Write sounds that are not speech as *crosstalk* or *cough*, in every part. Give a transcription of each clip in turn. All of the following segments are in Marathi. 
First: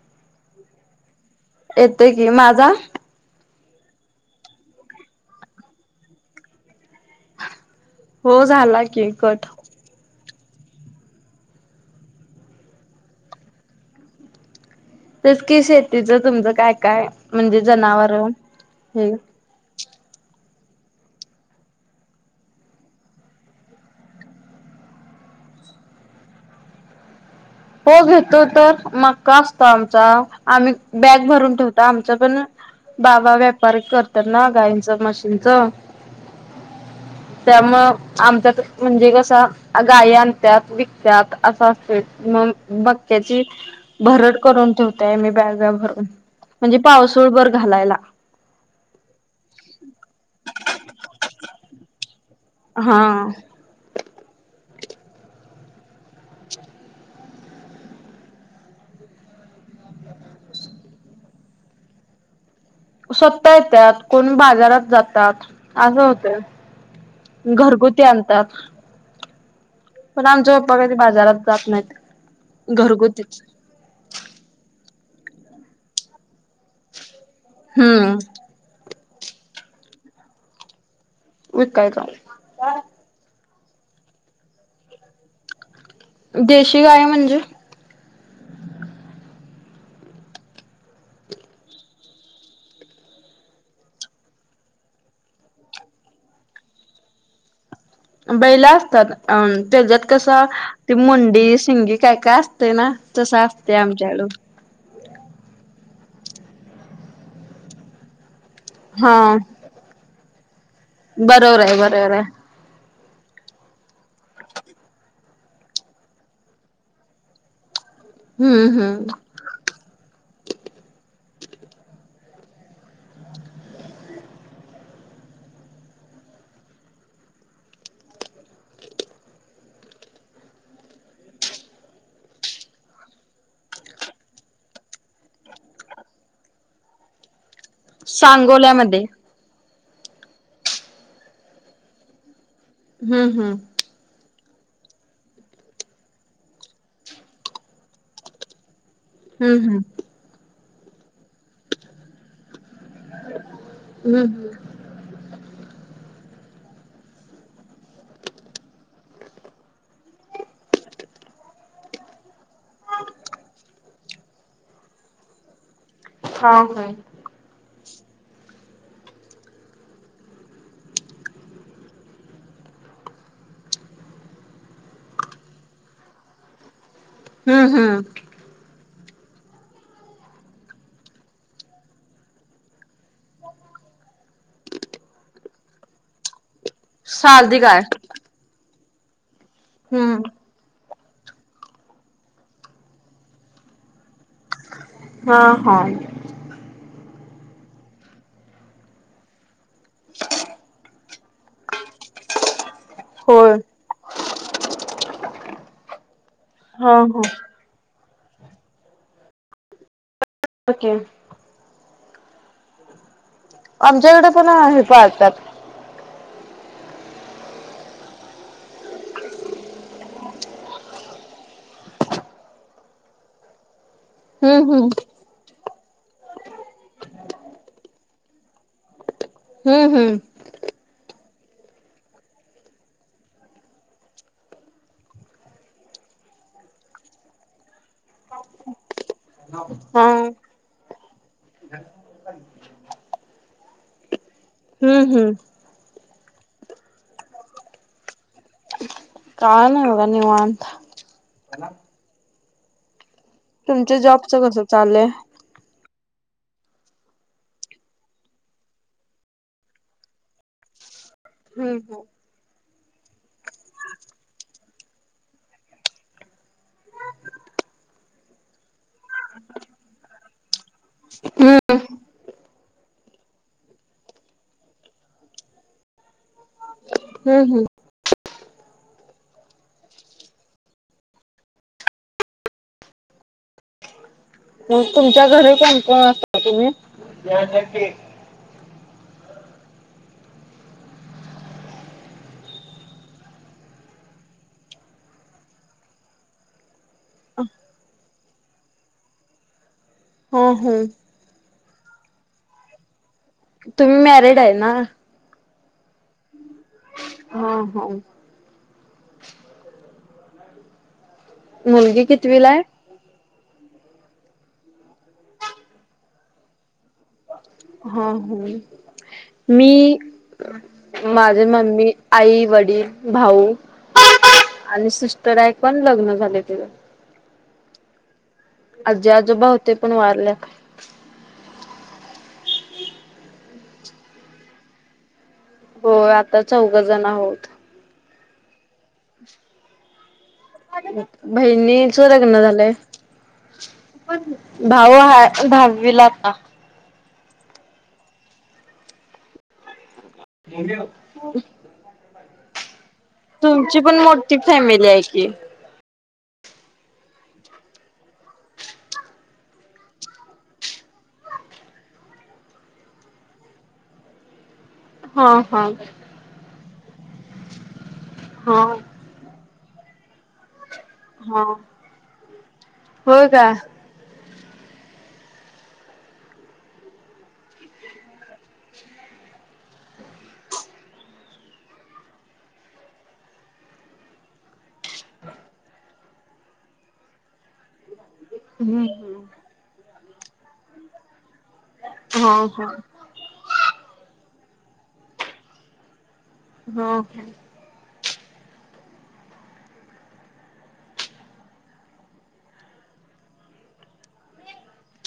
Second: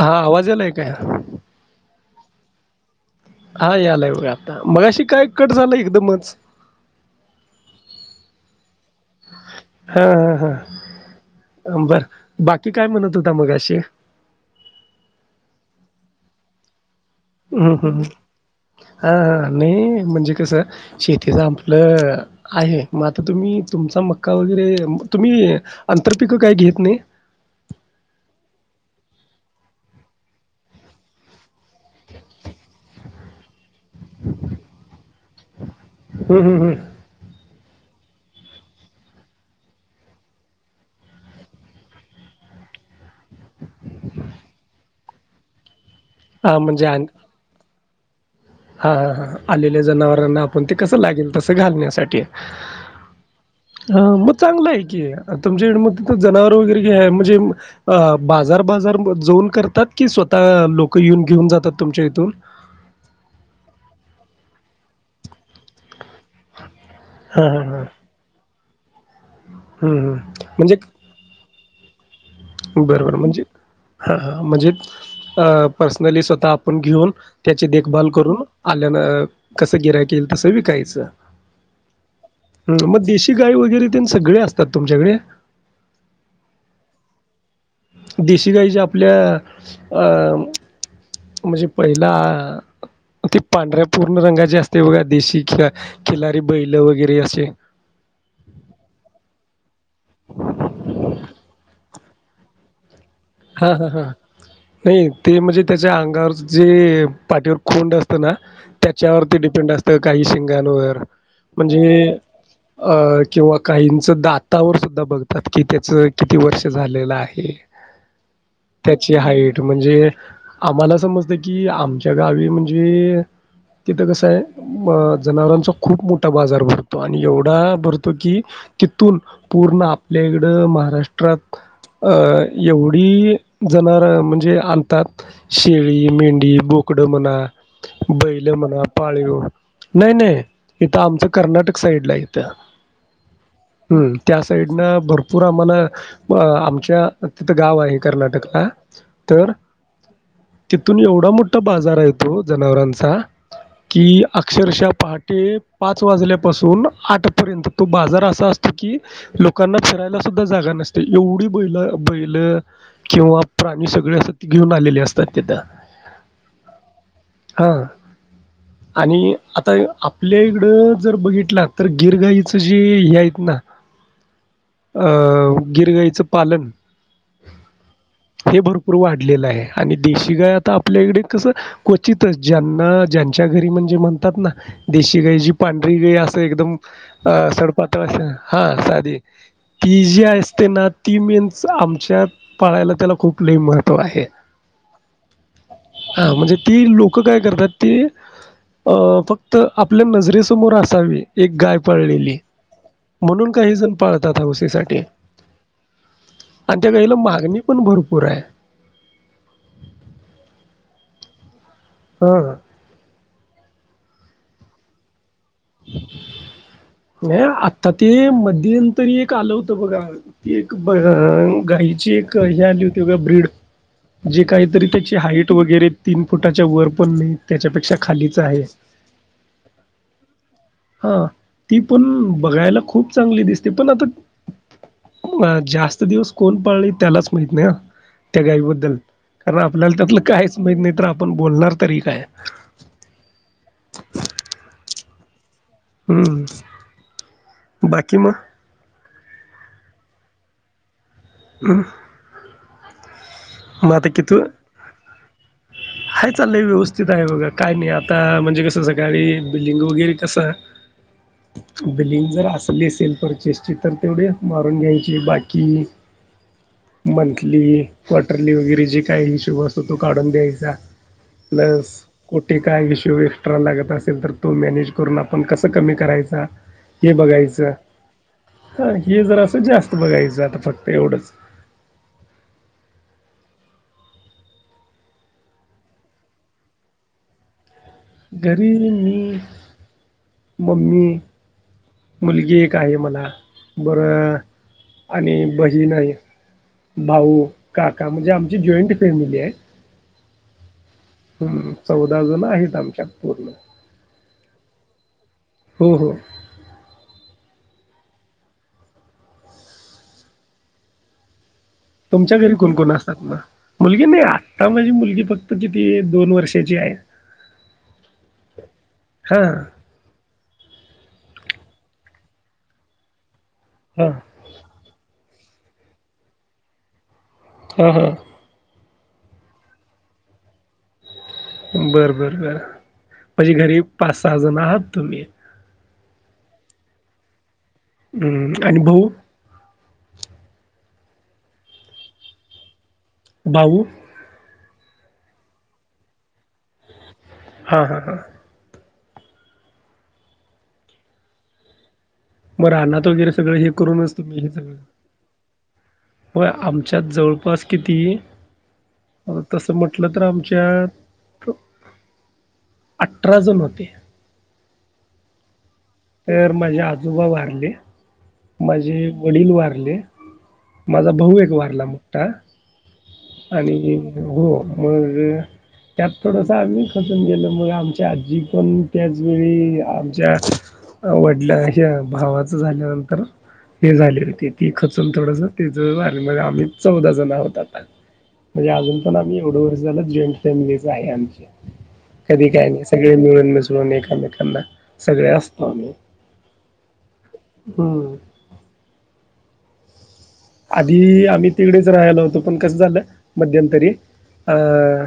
हा आवाज यायला काय जा आवाज यायला लागला व्हय लागलाय आता मगाशी काय कट झाला एकदमच. हो झाला की कट हा हा बर बाकी काय म्हणत होता मगाशी तस कि शेतीच तुमचं काय काय म्हणजे हम्म हम्म जनावर हे हा हा नाही म्हणजे कसं शेतीचं आपलं आहे मग आता तुम्ही तुमचा मक्का वगैरे तुम्ही अंतरपिक काय घेत नाही. हो घेतो तर मक्का असतो आमचा आम्ही बॅग भरून ठेवतो आमच पण बाबा व्यापारी करतात ना गायंचं म्हशींच हम्म हम्म हम्म त्यामुळ आमच्यात म्हणजे कस गाय आणतात विकतात असं असतो मग बक्याची भरट करून ठेवताय मी बॅग भरून म्हणजे पावसळबर घालायला हा हा हा आलेल्या जनावरांना आपण ते कसं लागेल तस घालण्यासाठी हा हा मग चांगलंय की तुमच्या इड म जनावर वगैरे म्हणजे अ बाजार बाजार मध्ये जाऊन करतात. कि स्वतः लोक येऊन घेऊन जातात तुमच्या इथून स्वता येतात कोण बाजारात जातात असं होत. हां, हां, हां. घरगुती आणतात. हं, हं. पण आमचे म्हणजे पप्पा कधी बाजारात जात नाही. बरोबर म्हणजे हा म्हणजे पर्सनली स्वतः घेऊन त्याची देखभाल हम्म करून आलेलं कसं गिऱ्हाईक येईल तसं विकायचं विकाय काले हं, मग देशी गाई वगैरे सगळे असतात तुच्याकडे देशी गाय म्हणजे देशी गाईच्या आपल्या अं म्हणजे पहिला ते पांढऱ्या पूर्ण रंगाचे असते बघा देशी खि खिलारी बैल वगैरे असे बैला असतात अ त्याच्यात कसं ती मुंडी शिंगी काय काय असते ना तसं हा असतं हा हा आमच्याकडे नाही ते म्हणजे त्याच्या अंगावर जे पाठीवर खोंड असतं ना हा त्याच्यावरती डिपेंड असतं काही सिंगांवर बरोबर आहे म्हणजे बरोबर आहे अ किंवा काहींच दातावर सुद्धा बघ कि त्याच किती वर्ष झालेलं आहे हम्म त्याची हम्म हाईट म्हणजे आम्हाला समजत की आमच्या गावी म्हणजे तिथं कसं आहे अ जनावरांचा खूप मोठा बाजार भरतो आणि एवढा भरतो की तिथून पूर्ण आपल्या इकडं महाराष्ट्रात अ एवढ जनावर आणतात शेळी मेंढ बोकडं म्हणा. बैलं म्हणा सांगोल्यामध्ये पाळीग नाही नाही इथं आमचं कर्नाटक साईड ला आहे *unintelligible* हम्म हम्म. हं. त्या साईडनं भरपूर आम्हाला आमच्या तिथं गाव आहे कर्नाटकला तर हम्म हम्म. तिथून एवढा मोठा बाजार आहे तो जनावरांचा कि हम्म हम्म अक्षरशः पहाटे पाच वाजल्या पासून आठपर्यंत तो बाजार असा असतो की लोकांना फिरायला सुद्धा जागा नसते एवढी बैल बैल किंवा प्राणी सगळे असत ते घेऊन आलेले असतात त्याथ होा हो. हा. आणि आता आपल्या इकडं जर बघितला तर गिरगाईच जे हे आहेत ना. अं गिरगाईचं पालन हम्म हम्म. हे भरपूर वाढलेलं आहे आणि देशी गाय आता आपल्या इकडे कस क्वचितच ज्यांना ज्यांच्या घरी म्हणज े म्हणतात ना देशी गा जी पांढरी गाई असं एकदम. अ साधी गाय सडपात हा साधी ती जे हम्म असते ना. ती मेन्स आमच्या पाळायला त्याला खूप लि महत्त्व आहे. हा हा हा म्हणजे ती लोक लोक काय करतात तेी फक्त आपल्या नजरेसमोर असावी. एक गाय पळलेली म्हणून होय. काही जण पाळतात हौसे साठी आणि त्या हा गईला हा मागणी पण भरपूर आहे. पके *unintelligible* हा. आमच्याकडे पण हे पाहतात. *inaudible* नाही आता ते मध्यंतरी एक आलं होतं बघा ते एक हिची एक हे आली होती बघा ब्रीड जे हम्म काहीतरी हम्म त्याची हाईट वगैरे तीन फुटाच्या वर पण नाही त्याच्यापेक्षा खालीच आहे. हम्म हम्म. ह ती पण बघायला खूप चांगली दिसते पण आता अ जास्त दिवस कोण पाळले त्यालाच माहित नाही त्या गाईबद्दल आपल्याला हा. त्यातलं काहीच माहीत नाही तर आपण बोलणार तरी काय? हम्म हम्म. बाकी म काण होग निवा अंत. हम. तुमच्या जॉबच कस चालय. हय चाललंय व्यवस्थित आहे बघा काय नाही आता म्हणजे कसं सकाळी बिल्डिंग वगैरे कसं. हम्म हम्म. बिलिंग जर असली असेल परचेसची तर तेवढे मारून घ्यायचे बाकी मंथली क्वार्टरली वगैरे जे काही इश्यू असतो तो काढून द्यायचा. हम्म ब कुठ? काय विषय एक्स्ट्रा लागत असेल तर तो मॅनेज करून आपण कसं कमी करायचा. हे हम्म हम्म. बघायचं हा हे जर असं जास्त बघायचं आता फक्त एवढंच. मग तुमच्या घरी कोणकण असता तुम्ही घरी मी मम्मी मुलगी एक आहे मला बरं. आणि बहीण नाही. भाऊ काका म्हणजे आमची जॉईंट फॅमिली आहे हा हम हम् चौदा जण आहेत आमच्या तुम्ही एरड आहे ना होम हम हा होा मुलगी तुमच्या कितवीला घरी आहे? कोणकोण असतात ना *inaudible* मुलगी नाही आत्ता माझी मुलगी फक्त किती दोन वर्षाची आहे हा ह हां मी माझे मम्मी आई वडील भाऊ हां आणि सस् तर ऐ पण लग्न झाले तिला हम हम *inaudible* आजी आजोबा होते पण वारल्या बरं बर बर म्हझे घरी पाच सहा जण आहात तुम्ही हो आता चौघ जण आहोत हम्म अनुभव बहिणीच लग्न झालंय भाऊऊ भाऊ ह भावीला आता हा हा हा म्या मग राहनात वगैरे सगळ हे करूनच मोठी तुम्ही हे सगळं फॅमिली आहे की. होय आमच्यात जवळपास किती आ तसं म्हटलं तर आमच्या अठरा जण होते हा हा तर माझे आजोबा वारले हा माझे वडील वारले. माझा भाऊ हा एक वारला मुठा होय का? आणि हो मग त्यात थोडस आम्ही खचून गेलो मग आमच्या आजी पण त्याचवेेळी आमच्या वडला ह्य भावाचं झाल्यानंतर हे झाली होती ती खचून थोडस त्याच *unintelligible* आम्ही चौदा जण आहोत आता. *inaudible* म्हणजे हम्म अजून पण हम्म आम्ही एवढं वर्ष झालं *inaudible* जॉईंट फॅमिलीच आहे आमची. हा कधी हा काय नाही सगळे मिळून मिसळून एकमेकांना सगळे असतो आम्ही. हा. हम्म. आधी आम्ही तिकडेच रहायला होतो पण कसं झालं मध्यमंतरी अं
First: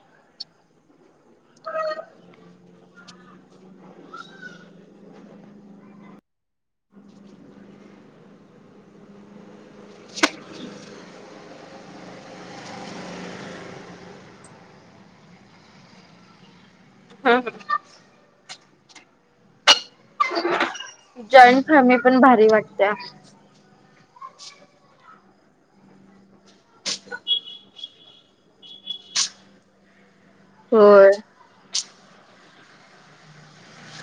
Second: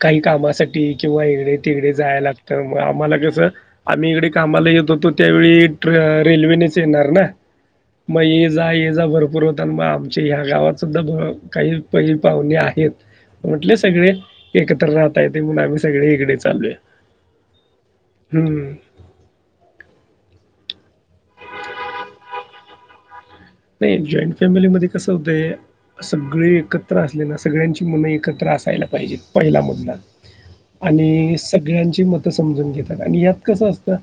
काही कामासाठी किंवा इकडे तिकडे जायला लागतात मग आम्हाला कसं आम्ही इकडे कामाला येत होतो त्यावेळी ट्रे रेल्वेनेच येणार ना. मग ये जा ये जा भरपूर होता आणि मग आमच्या ह्या गावात सुद्धा भा काही पहि पाहुणे आहेत. म्हटले सगळे एकत्र राहता येत म्हणून आम्ही सगळे इकडे चाल्लोय. हा ह. हम्म. जॉईंट फॅमिली पण भारी वाटत्या. नाही जॉईंट फॅमिलीमध्ये कसं होतंय सगळे एकत्र असले ना सगळ्यांची मन एकत्र असायला पाहिजेत पहिला मुद्धा होय. आणि सगळ्यांची मतं समजून घेतात आणि यात कसं असतं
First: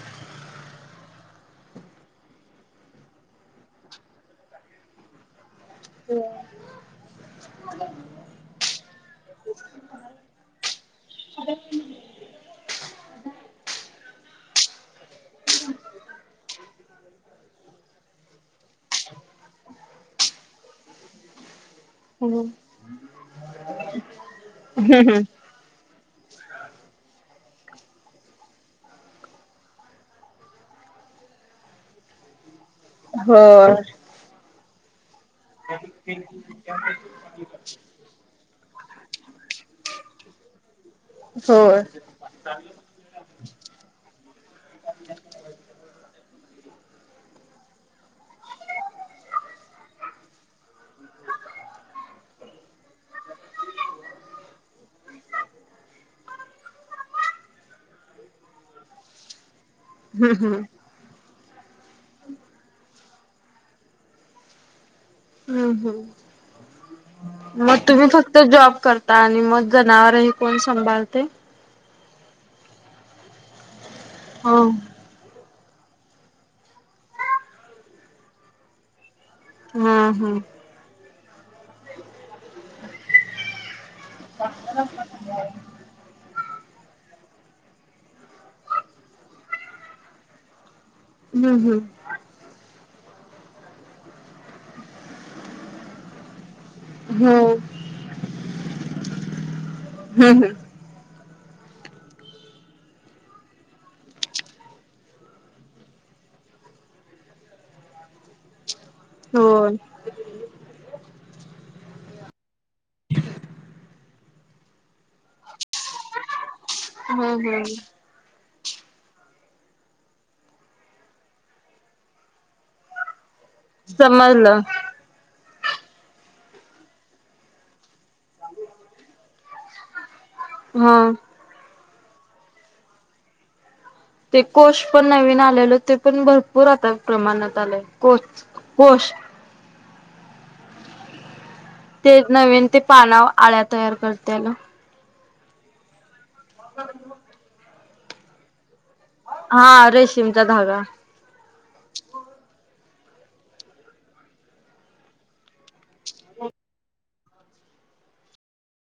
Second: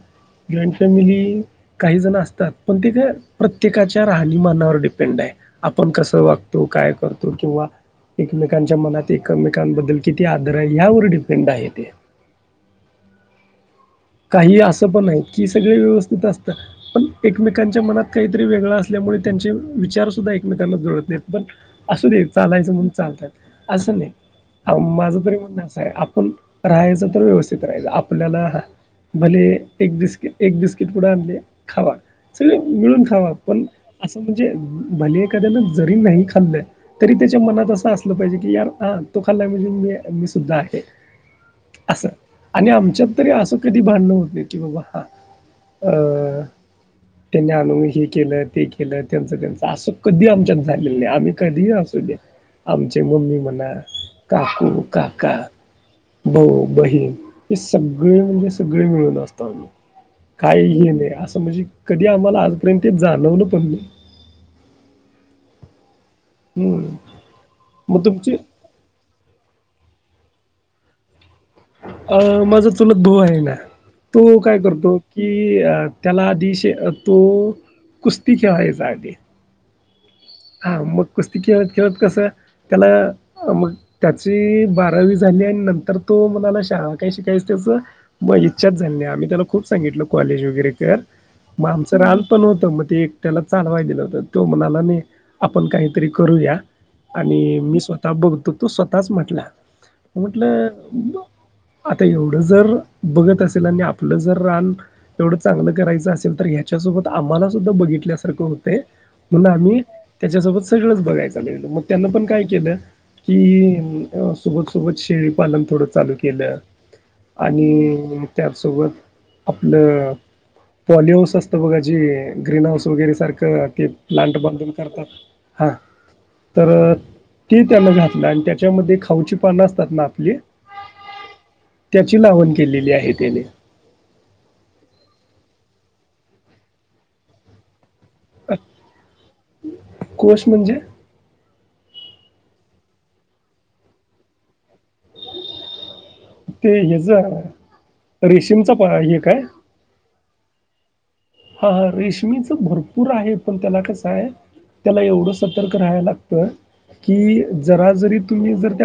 जॉईंट फॅमिली काही जण असतात पण ते का प्रत्येकाच्या *inaudible* राहणीमानावर डिपेंड आहे आपण कसं वागतो काय करतो किंवा *inaudible* एकमेकांच्या मनात एकमेकांबद्दल किती आदर आहे यावर डिपेंड आहे ते. *inaudible* काही असं पण आहे की सगळे व्यवस्थित असत पण एकमेकांच्या मनात काहीतरी वेगळ असल्या मुळे त्यांचे विचार सुद्धा एकमेकांना जुळत नाहिते पण असुदे हम्म चालायच म्हणून चालतात अस आओ माझ हम्म तरी म्हणणं असं आहे आपण राहायचं तर व्यवस्थित राहायचं आपल्याला *inaudible* भले एक बिस्किट एक बिस्किट पुढं आणले खावा सगळे मिळून खावा पण होय असं म्हणजे भले एखाद्यान जरी नाही खाल्लय तरी त्याच्या मनात असं असलं पाहिजे की यार ह तो खाल्ला म्हणजे जे मी सुद्धा आहे होय अस आणि आमच्यात तरी अस कधी भांडणं होत नाही की बाबा हा अ त्यांनी आणनून हे केलं ते केलं त्यांच त्यांच अस कधी आमच्यात झालेलं नाही आम्ही कधीही अस आमचे मम्मी म्हणा काकू काका भाऊ बहीण हे सगळे म्हणजे सगळे मिळून असतो आम्ही हम्म हम्म काही हे नाही अस म्हणजे कधी आम्हाला आजपर्यंत जाणवलं पण नाई. हम्म हम्म. मु मग तुम्ही फक्त जॉब करता आणि मग जनावरही कोण सांभाळतय? अं माझा चुलत भाऊ आहे ना तो काय हो. करतो कि अ त्याला आधीश तो कुस्ती खेळायचा आ *inaudible* धी. हा हा. *inaudible* कुस्ती खेळत खेळत कसं त्याला मग त्याची बारावी झाली आणि नंतर तो मग मला काय शिकायचं त्याच म इच्छाच झाली आम्ही त्याला खूप सांगितल कॉलेज वगैरे कर हम्म म हम्म आमचं रान पण होत मग ते एकट्याला चालवाय दिलं होत तो म्हणाला नाही आपण काहीतरी करूया हो आणि मी हम्म स्वतः बघतो तो स्वतःच म्हटला म हम्म म्हटलं आता एवढं जर बघत असेल आणि आपलं जर रान एवढं चांगलं करायचं असेल तर ह्याच्यासोबत आम्हाला सुद्धा बघितल्यासारखं होते म्हणून होय. आम्ही त्याच्यासोबत सगळंच बघायचं लागलो मग त्यांना पण काय केलं की सोबत सोबत शेळीपालन थोडं चालूत केलं हम्म हम्म आणि त्याचसोबत आपलं पॉलि हाऊस असतं बघा जी ग्रीन हाऊस वगैरे सारखं ते प्लांट समजलं बांधून करतात हां तर ते त्याना घातलं आणि त्याच्यामध्ये खाऊची पानं असतात ना आपली हा त्याची लावण केलेली आहे त्याने ते कोष पण नवीन आलेल ते पण भरपूर आता प्रमाणात आलंय कोश कोश म्हणजे ते नवीन ते पाना आळ्या तयार करते ना ते ह्याच रेशीमचा हे काय हा रेशीमचा धागा. हा हा रेशमीच भरपूर पूर आहे पण त्याला कस आहे त्याला एवढं सतर्क राहाव लागतय कि जरा जरी तुम्ही जर त्या